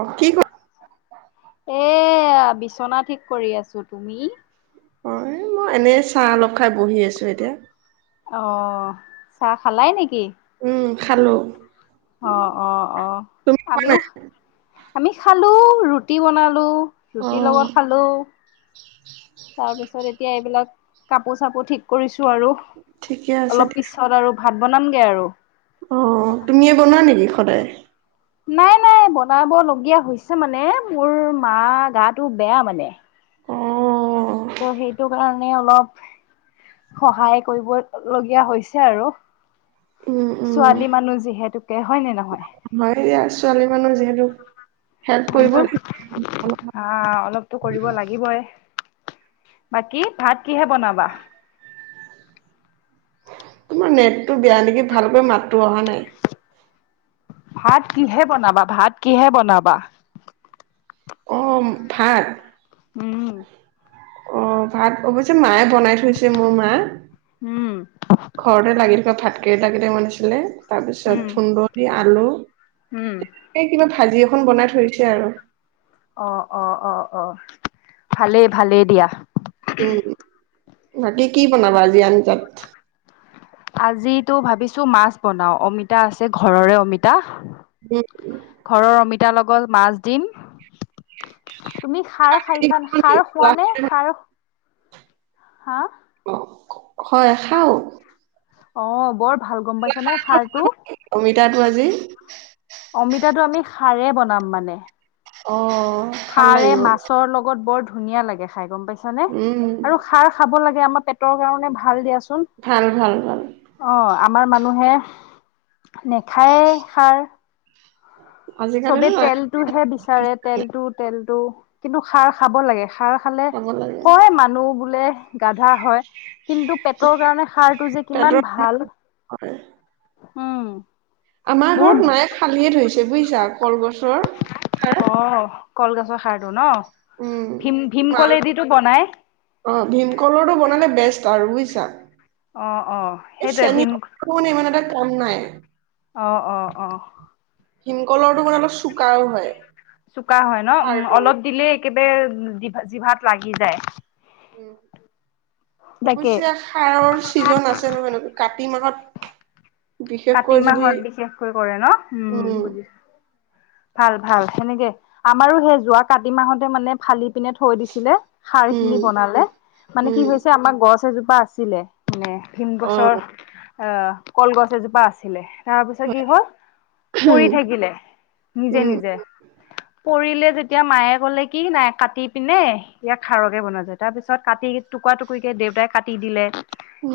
অঁ কি ক এ বিচনা ঠিক কৰি আছো। তুমি অ' এই মই এনেই চাহ অলপ খাই বহি আছো এতিয়া। আহ চাঁহ খালাই নেকি? খালোঁ। অ' অ' অ', আমিও নাই আমি খালো ৰুটি বনালো অ ৰুটিৰ লগত খালো। তাৰ পিছত এতিয়া এইবিলাক কাপোৰ চাপোৰ ঠিক কৰিছো আৰু। ঠিকে আছে অলপ দিয়া পিছত আৰু ভাত বনামগে আৰু। অ' তুমিয়ে বনোৱা নেকি সদায়? নাই নাই বনাব লগীয়া হৈছে মানে মোৰ মা গাটো বেয়া মানে। অ ত' সেইটো কাৰণে অলপ সহায় কৰিব লগীয়া হৈছে আৰু। উম উম ছোৱালী মানুহ যিহেতুকে হয় নে নহয়! হয় এতিয়া ছোৱালী মানুহ যিহেতু! হেল্প কৰিব লাগিব আঁহ অলপতো কৰিব লাগিবই। বাকী ভাত কিহে বনাবা? তোমাৰ নেটটো বেয়া নেকি ভালকৈ মাতটো অহা নাই। ভাত কিহে বনাবা ভাত কিহে বনাবা। অ' ভাত উম। অঁ ভাত অৱশ্যে মায়ে বনাই থৈছে মোৰ মা, উম ঘৰতে লাগি থকা ভাতকেৰেলা কেইটা বনাইছিলে। তাৰপিছত উম থুন্দনি, আলু উম তেনেকে কিবা ভাজি খন বনাই থৰিছে আৰু অ অ অ অ, ভালেই-ভালেই দিয়া। উম, বাকী কি বনাবা আজি আন তাত। আজিতো ভাবিছো মাছ বনাও, অমিতা আছে ঘৰৰে অমিতা। উ, তাৰ লগত মাছ দিম। তুমি খাৰ হেৰি খাইছা খাবা নি? সাৰ খোৱা নে লাখেৰি ভাত সাৰ হা? অ, হয় খাও। অ বৰ ভাল গম পাইছানে খাৰটো ইয়াতো আজি অমিতাটো আমি খাৰে বনাম মানে অ' ভাল সাৰে লাগিব। মাছৰ লগত বৰ ধুনীয়া লাগে খাই গম পাইছা নে? উম, আৰু খাৰ খাব লাগে আমাৰ পেটৰ কাৰণে ভাল দিয়াচুন। ভাল ভাল ভাল। আমাৰ মানুহে নেখায়ে খাৰ চবে আজিকালিতো নাই তেলটোহে বিচাৰে তেলটো তেলটো কিন্তু খাৰ খাব লাগে খাৰ খালে খাব লাগে। কয় মানুহ বোলে গাধা হয় কিন্তু পেটৰ কাৰণে খাৰটো যে পেটৰ কিমান ভাল। হয়, [unintelligible] আমাৰ বহুত ঘৰত মায়ে খালিয়ীয়ে থৈছে বুয়িছা কলগছৰ খাৰ অ' কলগছৰ সাৰটো ন। উম ভীম মাল, ভীমকলেদিতো বনাই অ ভীমকলৰটো বনালে বেষ্ট আৰু বুজ অ' অ' এই সেইটোৱে শ্ৰেণী ভীম ইমান এটা কাম নাই। অ অ অহ ভীমকলটোৰ মানে অলপ চোকাও হয়। চোকা হয় ন উম, খাৰটো অলপ দিলেই একেবাৰো জিভাত লাগি যায়। উম, তাকে। অৱশ্যে সাৰৰ চিজন আছে নহয় নক কাপ কাতি মাহত কাতি বিশেষকৈ যদি মাহত বিশেষকৈ কৰে ন উম বুজিছো। ভাল-ভাল সেনেকে আমাৰো সেই যোৱা কাতি মাহতে মানে ফালি। পিনে থৈ দিছিলে, সাৰ উম খিনি বনালে মানে কি উম হৈছে আমাৰ গছ এজোপা আ আছিলে মানে ভীম অ গছৰ আহ কলগছ এজোপা আছিলে। তাৰপিছত কি হ'ল পৰি উম থাকিলে নিজে উম নিজে কৰিলে যেতিয়া মায়ে কলে কি নাই কাটি পিনে ইয়াক খাৰকে বনোৱা যায় তাৰ পিছত কাটি টুু- দেউতাই কাটি দিলে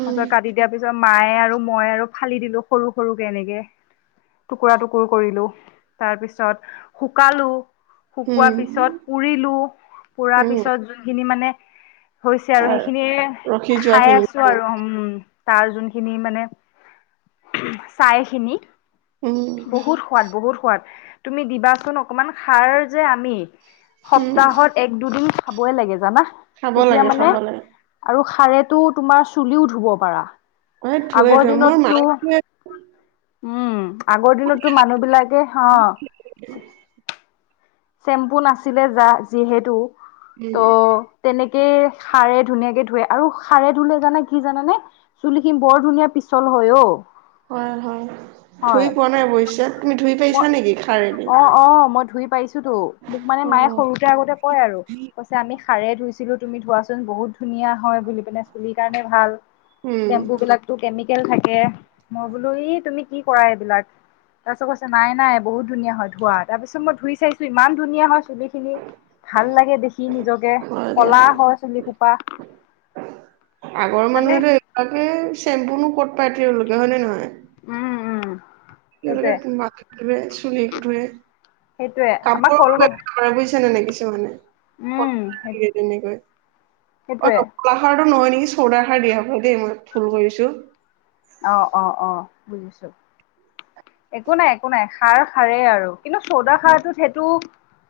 তাৰ পিছত কাটি দিয়াৰ পিছত মায়ে আৰু মই আৰু ফালি দিলো সৰু-সৰু কে এনেকে টুকুৰা-টুকুৰ কৰিলো। তাৰপিছত শুকালো শুকোৱাৰ পিছত উম পুৰিলো পুৰা উম পিছত যোনখিনি মানে হৈছে আৰু তাৰ সেইখিনিয়ে ৰখি খাই যোৱাখিনি আছোঁ আৰু উম তাৰ যোনখিনি মানে উমহ ছাই খিনি উম বহুত সোৱাদ বহুত সোৱাদ, তুমি দিবাচোন অকমান সাৰ যে আমি উম সপ্তাহত এক দুদিন খাবই লাগে জানা খাব তেতিয়া লাগে মানে খাব লাগে আৰু খাৰে টো তোমাৰ চুলিও ধুব পাৰা। এই ধুৱে আগৰ ধুৱে মোৰ দিনতটো। মায়ে ধুৱে উম আগৰ দিনতটো মানুহবিলাকে অহ চেম্পু নাছিলে যা যিহেতু সেই এ খাৰে ধুনীয়াকে ধুুৱে আৰু খাৰে ধুলে জানা কি জানানে চুলি খিনি বৰ ধুনীয়া পিছল হয় অও হয় হয় ধুই পোৱা নাই মই পিছে, তুমি ধুই মই পাইছা নেকি খাৰেদি অ', অ মই ধুই পাইছো তো মোক মানে অ মায়ে সৰুতে আগতে কয় আৰু কৈছে আমি খাৰে ধুইছিলো তুমি ধোৱাচোন বহুত ধুনীয়া হয় বুলি পিনে চুলিৰ কাৰণে ভাল উম চেম্বুবিলাকতো কেমিকেল থাকে মই বোলো ই তুমি কি কৰা এইবিলাক। তাৰ পিছত কৈছে নাই নাই বহুত ধুনীয়া হয় ধোৱা তাৰ পিছত মই ধুই চাইছো ইমান ধুনীয়া হয় চুলি খিনি ভাল লাগে দেখি নিজকে হয় দিয়া কলা হয় চুলি সোপা আগৰ মানে মানুহেতো এইবিলাকে চেম্পুনো ক'ত পাই তেওঁলোকে হয় নে নহয়। উম উম কে সেইটোৱে মাটিত [unintelligible] ধোৱে চুলি ধোৱে সেইটোৱে আমাৰ কাপোৰ বে কলগছ [unintelligible] কৰে বুয়িছা নাই নেকি উম, সেই [unintelligible] অ সেইটোৱে কলাৰো নহয় নি চৌদা খাৰ দিয়ে হপাই দেই মই ভুল কৰিছোঁ। অ অ অ বুজিছো একো নাই একো নাই খাৰ খাৰেই আৰু কিন্তু চৌদা খাৰটোত সেইটো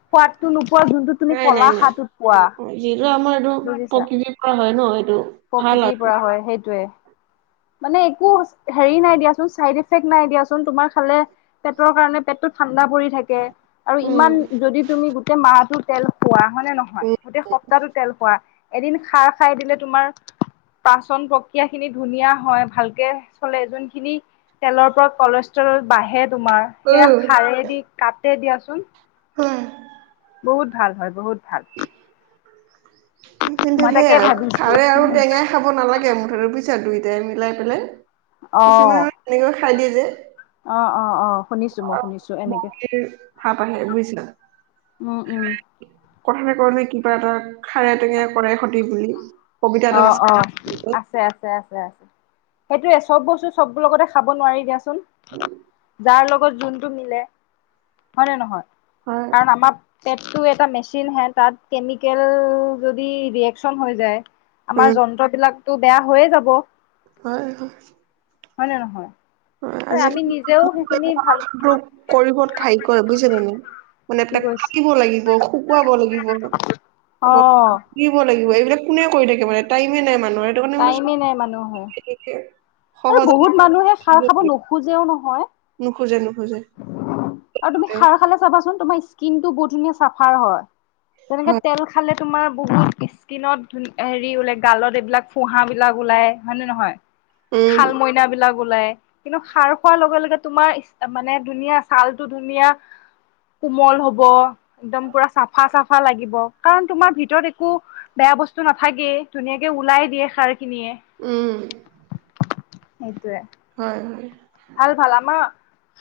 সোৱাদটো নো খোৱা যোনটোত তুমি নাই নাই কলা নাই খাৰটোত পোৱা যিটো আমাৰ এইটো বুজিছা প্ৰকৃতিৰ পৰা হয় ন এইটো ভাল প্ৰকৃতিৰ আৰু পৰা হয় সেইটোৱে। মানে একো হেৰি নাই দিয়াচোন চাইডিফেক্ট নাই দিয়াচোন তোমাৰ খালে পেটৰ কাৰণে পেটটো ঠাণ্ডা পৰি থাকে আৰু উম। ইমান যদি তুমি গোটেই মাহটোত তেল খোৱা হয় নে নহয় গোটেই সপ্তাহটো তেল খোৱা এদিন খাৰ খাই দিলে তোমাৰ পাচন প্ৰক্ৰিয়া খিনি ধুনীয়া হয় ভালকে চলে যোনখিনি তেলৰ পৰা বাঢ়ে তোমাৰ সেয়া উম খাৰেদি কাটে দিয়াচোন। হয়। বহুত ভাল হয় বহুত ভাল কিন্তু মই তাকে সেয়া ভাবিছো খাৰে আৰু উম টেঙাই খাব নালাগে মুঠতে বু দুয়োটাই মিলাই পেলাই কিছুমানে অ'। আকৌ তেনেকৈ খাই দিয়ে যে। অ অ অ শুনিছোঁ মই শুনিছোঁ এনেকে। বমিৰ ভাপ আহে বুইছ? উম, উম, কথা ন [unintelligible] কবি কিবা এটা খাৰে টেঙে কৰে সতি বুলি কবিতা এটাত আছে অ-অ [unintelligible] আছে-আছে-আছে। [inaudible] সেইটোৱেই চব বস্তু চব লগতে খাব নোৱাৰি দিয়াচোন। উম। যাৰ লগত যোনটো মিলে হয় নে নহয়? হয় কাৰণ আমাৰ পেটটো এটা মেচিন হে তাত কেমিকেল যদি ৰিয়েকচন হৈ যায় আমাৰ উম যন্ত্ৰবিলাকতো বেয়া হৈয়ে যাব। হয় হয়। হয় নে নহয়? হয় ত আমি আজিকালি নিজেও মানুহবোৰে সেইখিনি ভাল কলাটো [unintelligible] [unintelligible] কি কৈছে কাটিব লাগিব শুকুৱাব লাগিব। অ আকৌ লাগিব এইবিলাক কোনে কৰি থাকে মানে টাইমে নাই মানে। এইটো কাৰণে মানে টাইমে নাই মানুহৰ [unintelligible] আৰু বহুত মানুহে খাৰ দিব খাব দিয়ে। নোখোজেও নহয়। নুখোজে নো। আৰু তুমি খাৰ খালে চাবাচোন তোমাৰ স্কিন টো বহুত ধুনীয়া চাফাৰ হয়। তেনেকে হয় তেল খালে তোমাৰ বহুত স্কিনতন হেৰি ওল গালত এইবিলাক ফুহা বিলাক ওলাই হয়ে নে নহয়? উম শাল মইনাবিলাক ওলাই কিন্তু খাৰ খোৱাৰ লগে-লগে তোমাৰ মানে ধুনীয়া ছালটো ধুনীয়া কোমল হব একদম পুৰা চাফা চাফা লাগিব, কাৰণ তোমাৰ ভিতৰত একো বেয়া বস্তু নাথাকে ধুনীয়াকে ওলাই দিয়ে খাৰে। উম! সেইটোৱেই। হয়-হয়। ভাল ভাল আমাৰ।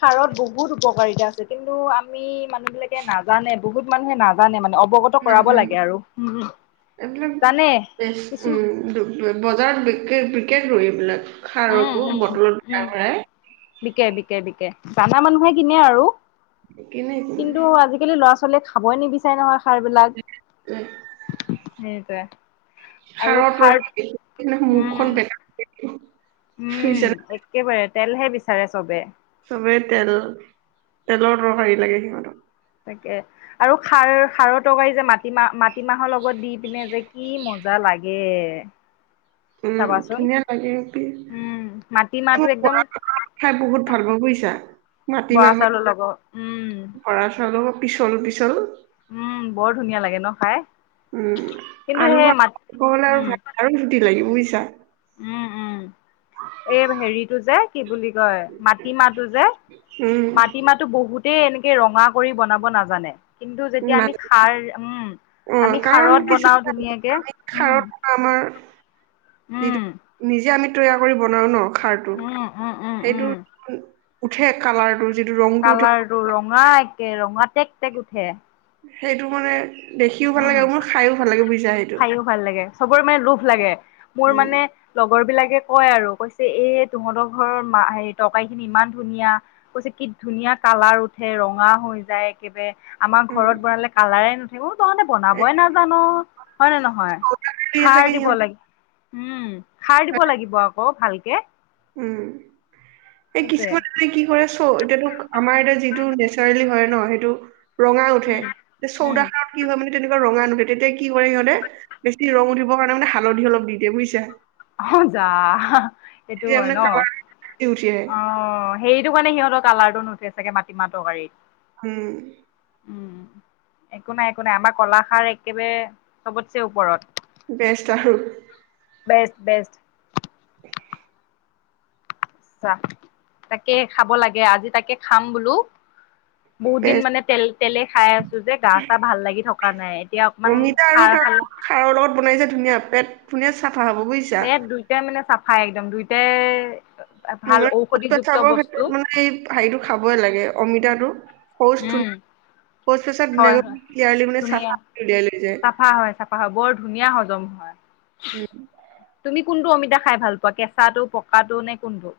খাৰত বহুত উপকাৰিতা আছে, কিন্তু আমি মানুহ বিলাকে নাজানে বহুত মানুহে নাজানে মানে। অৱগত কৰাব নাজানো লাগে আৰু এইবিলাক জানে বেচ উম কিছু দো- বজাৰত বিক বিকেটো এইবিলাক। উম খাৰবোৰ উম বটলত উম বিকে ভৰাই-ভৰাই। বিকে বিকে জানা মানুহে কিনে আৰু, কেনে কিনে কিন্তু আজিকালি ল'ৰা ছোৱালীয়ে খাবই নিবিচাৰে নহয়। এ, খাৰবিলাক সেইটোৱেই। আৰু খাৰৰ খাৰ তৰকাৰী দেখি কিনে মুখখন উম বেকা উম বুজিছা নে একেবাৰে তেলহে বিচাৰে চবে। চবে তেল [inaudible] তেলৰ তৰকাৰী লাগে সিহঁত। এনেকে আৰু খাৰ খাৰৰ তৰকাৰী যে মাটিমাহ মাটিমাহৰ লগত দি পিনে যে কি মজ। মজা লাগে। উম চাবাচোন ধুনীয়া লাগে। উম মাটিমাহটো একদম [unintelligible] খাই বহুত ভাল পা বুইছা। বৰা মাটিমাহৰ চাউলৰ [unintelligible] লগত উম বৰা চাউলৰ পিছল-পিছল উম বৰ ধুনীয়া লাগে ন খাই। উম কিন্তু আলু সেই মাত [unintelligible] উম আৰু চুটি লাগিব বুইছা। উম-উম এই হেৰিটো যে কি বুলি কয় মাটিমাহটো যে উম মাটিমাহটো বহুতেই এনেকে ৰঙা কৰি বনাব নাজানে। কিন্তু যেতিয়া আমি খাৰ উম। উম আমি কাৰণ খাৰত কিছু বনাও ধুনীয়াকে [unintelligible] উম খাৰত বা আমাৰ উম যিটো নিজে আমি তৈয়াৰ কৰি বনাও ন। খাৰটো উম উম উম সেইটো উম উঠে কালাৰটো। যিটো ৰংটো উঠে কালাৰ টো ৰঙা একে ৰঙা টেক টেক উঠে। সেইটো মানে দেখিও ভাল লাগে উম আৰু মোৰ খাইও ভাল লাগে বুজি খাইও ভাল লাগে চবৰে মানে লোভ লাগে, মোৰ উম মানে লগৰ বিলাকে। কয় আৰু কৈছে এয়ে তহঁতৰ ঘৰৰ হেৰি তৰকাৰীখিনি ইমান ধুনীয়া কৈছে কি ধুনীয়া কালাৰ উঠে ৰঙা হৈ যায় একেবাৰে। আমাৰ উম ঘৰত বনালে কালাৰে নুঠে মই তহতে বনাবই এই নাজানো। হয়নে নহয়। দিয়ে খাৰ চাগে দিব সিহঁত লাগে উম খাৰ দিব লাগিব আকৌ ভালকে উম! এই সেইটোৱে কিছুমান এই কি কৰে চ এতিয়াতো আমাৰ এতিয়া যিটো নেচাৰেলি হয় ন সেইটো ৰঙা উঠে, উম উম চৌদাহাৰত কি হয় মানে তেনেকুৱা ৰঙা নঠ। তেতিয়া কি কৰে সিহঁতে, বেছি ৰং উঠিবৰ কাৰণে মানে হালধি অলপ দি দিয়ে বুজিছা। হ যা। সেইটো তেতিয়া হয় মানে ন কালাৰ বেছি উঠি আহে অ সেইটো কাৰণে সিহঁতক কালাৰটো নুঠে চাগে মাটিমা তৰকাৰীত উম। উম একো নাই একো নাই আমাৰ কলাখাৰ একেবাৰে চবতছে ওপৰত। বেষ্ট আৰু। Best best. তাকেই খাব লাগে আজি তাকে খাম বোলো। বহুত দিন বেষ্ট মানে তেল তেলে খাই আছো যে গা চা ভাল লাগি থকা নাই এতিয়া অকমান অমিতা আৰু খাৰ তাৰ খালে লগত খাৰৰ লগত বনাই যে ধুনীয়া পেট ধুনীয়া চাফা হ'ব বুজিছা তাত দুইটাই মানে চাফাই একদম দুইটাই ভাল মান সধ ঔষধিযুক্ত পেচাবৰ বস্তু ক্ষেত্ৰত মানে এই হেৰিটো খাবই লাগে অমিতাটো শৌচ উম ধুনীয়া শৌচ পেচাব হয় ধুনীয়াকৈ হয় ক্লিয়াৰলি মানে চাফা ধুনীয়া কৰি উলিয়াই লৈ যায় চাফা হয় চাফা হয় বৰ ধুনীয়া হজম হয় উম তুমি কোনটো অমিতা খাই ভাল পোৱা কেঁচাটো পকাটো নে কোনটো।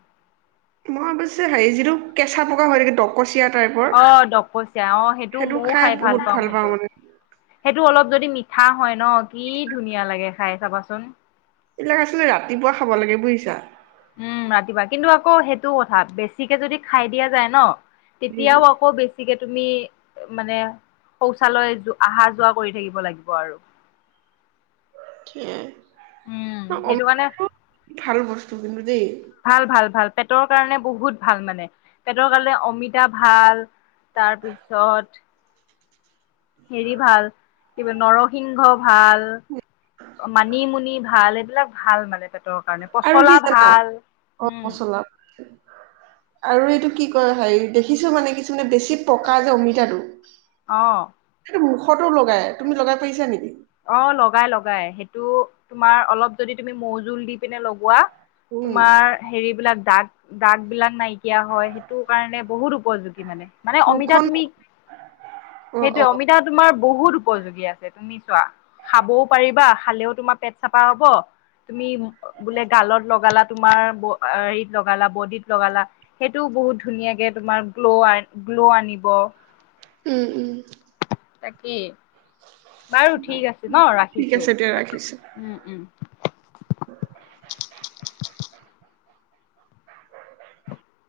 মই অৱশ্যে হে যিটো কেঁচা পকা হৈ থাকে ডকচিয়াত অ ডকচিয়া অ সেইটো ময়ও খাই ভাল পাওঁ সেইটো সেইটো অলপ যদি মিঠা হয় ন কি ধুনীয়া লাগে খাই চাবাচোন এইবিলাক আছিলে ৰাতিপুৱা খাব লাগে বুজিছা উম ৰাতিপুৱা কিন্তু আকৌ সেইটো কথা বেছিকে যদি খাই দিয়া যায় ন উম তেতিয়াও আকৌ বেছিকে তুমি মানে শৌচালয় অহা যোৱা কৰি থাকিব লাগিব আৰু [inaudible] উম সেইটো কাৰণে অমিতাটো ভাল বস্তু কিন্তু দেই ভাল ভাল ভাল পেটৰ কাৰণে বহুত ভাল মানে পেটৰ কাৰণে অমিতা ভাল তাৰপিছত হেৰি ভাল কিবা নৰসিংহ ভাল মানিমুনি ভাল এইবিলাক ভাল মানে তে কাৰণে আৰু কি পচলা জানা ভাল গৰম হম মছলা আৰু এইটো কি কয় হেৰি দেখিছো মানে কিছুমানে বেছি পকা যে অমিতাটো অ সেইটো মুখতো লগাই তুমি লগাই পাইছা নেকি অ লগাই লগাই সেইটো তোমাৰ অলপ যদি তুমি মৌজোল দি পিনে লগোৱা উম তোমাৰ হেৰি বিলাক দাগ দাগ বিলাক নাইকিয়া হয় সেইটো কাৰণে বহুত উপযোগী মানে। মানে অমিতা মুখখন তুমি অ অ সেইটোয়ে অমিতা তোমাৰ বহুত উপযোগী আছে তুমি খাবও পাৰিবা খালেও তোমাৰ পেট চাফা হব তুমি বোলে গালত লগালা তোমাৰ হেৰিত লগালা বডিত লগালা সেইটোও বহুত ধুনীয়াকে তোমাৰ গ্ল' গ্ল আনিব উম - উম। তাকেই। বাৰু, ঠিক আছে ন'। ঠিক ৰাখিছোঁ। আছে দিয়া ৰাখিছো উম - উম। [unintelligible]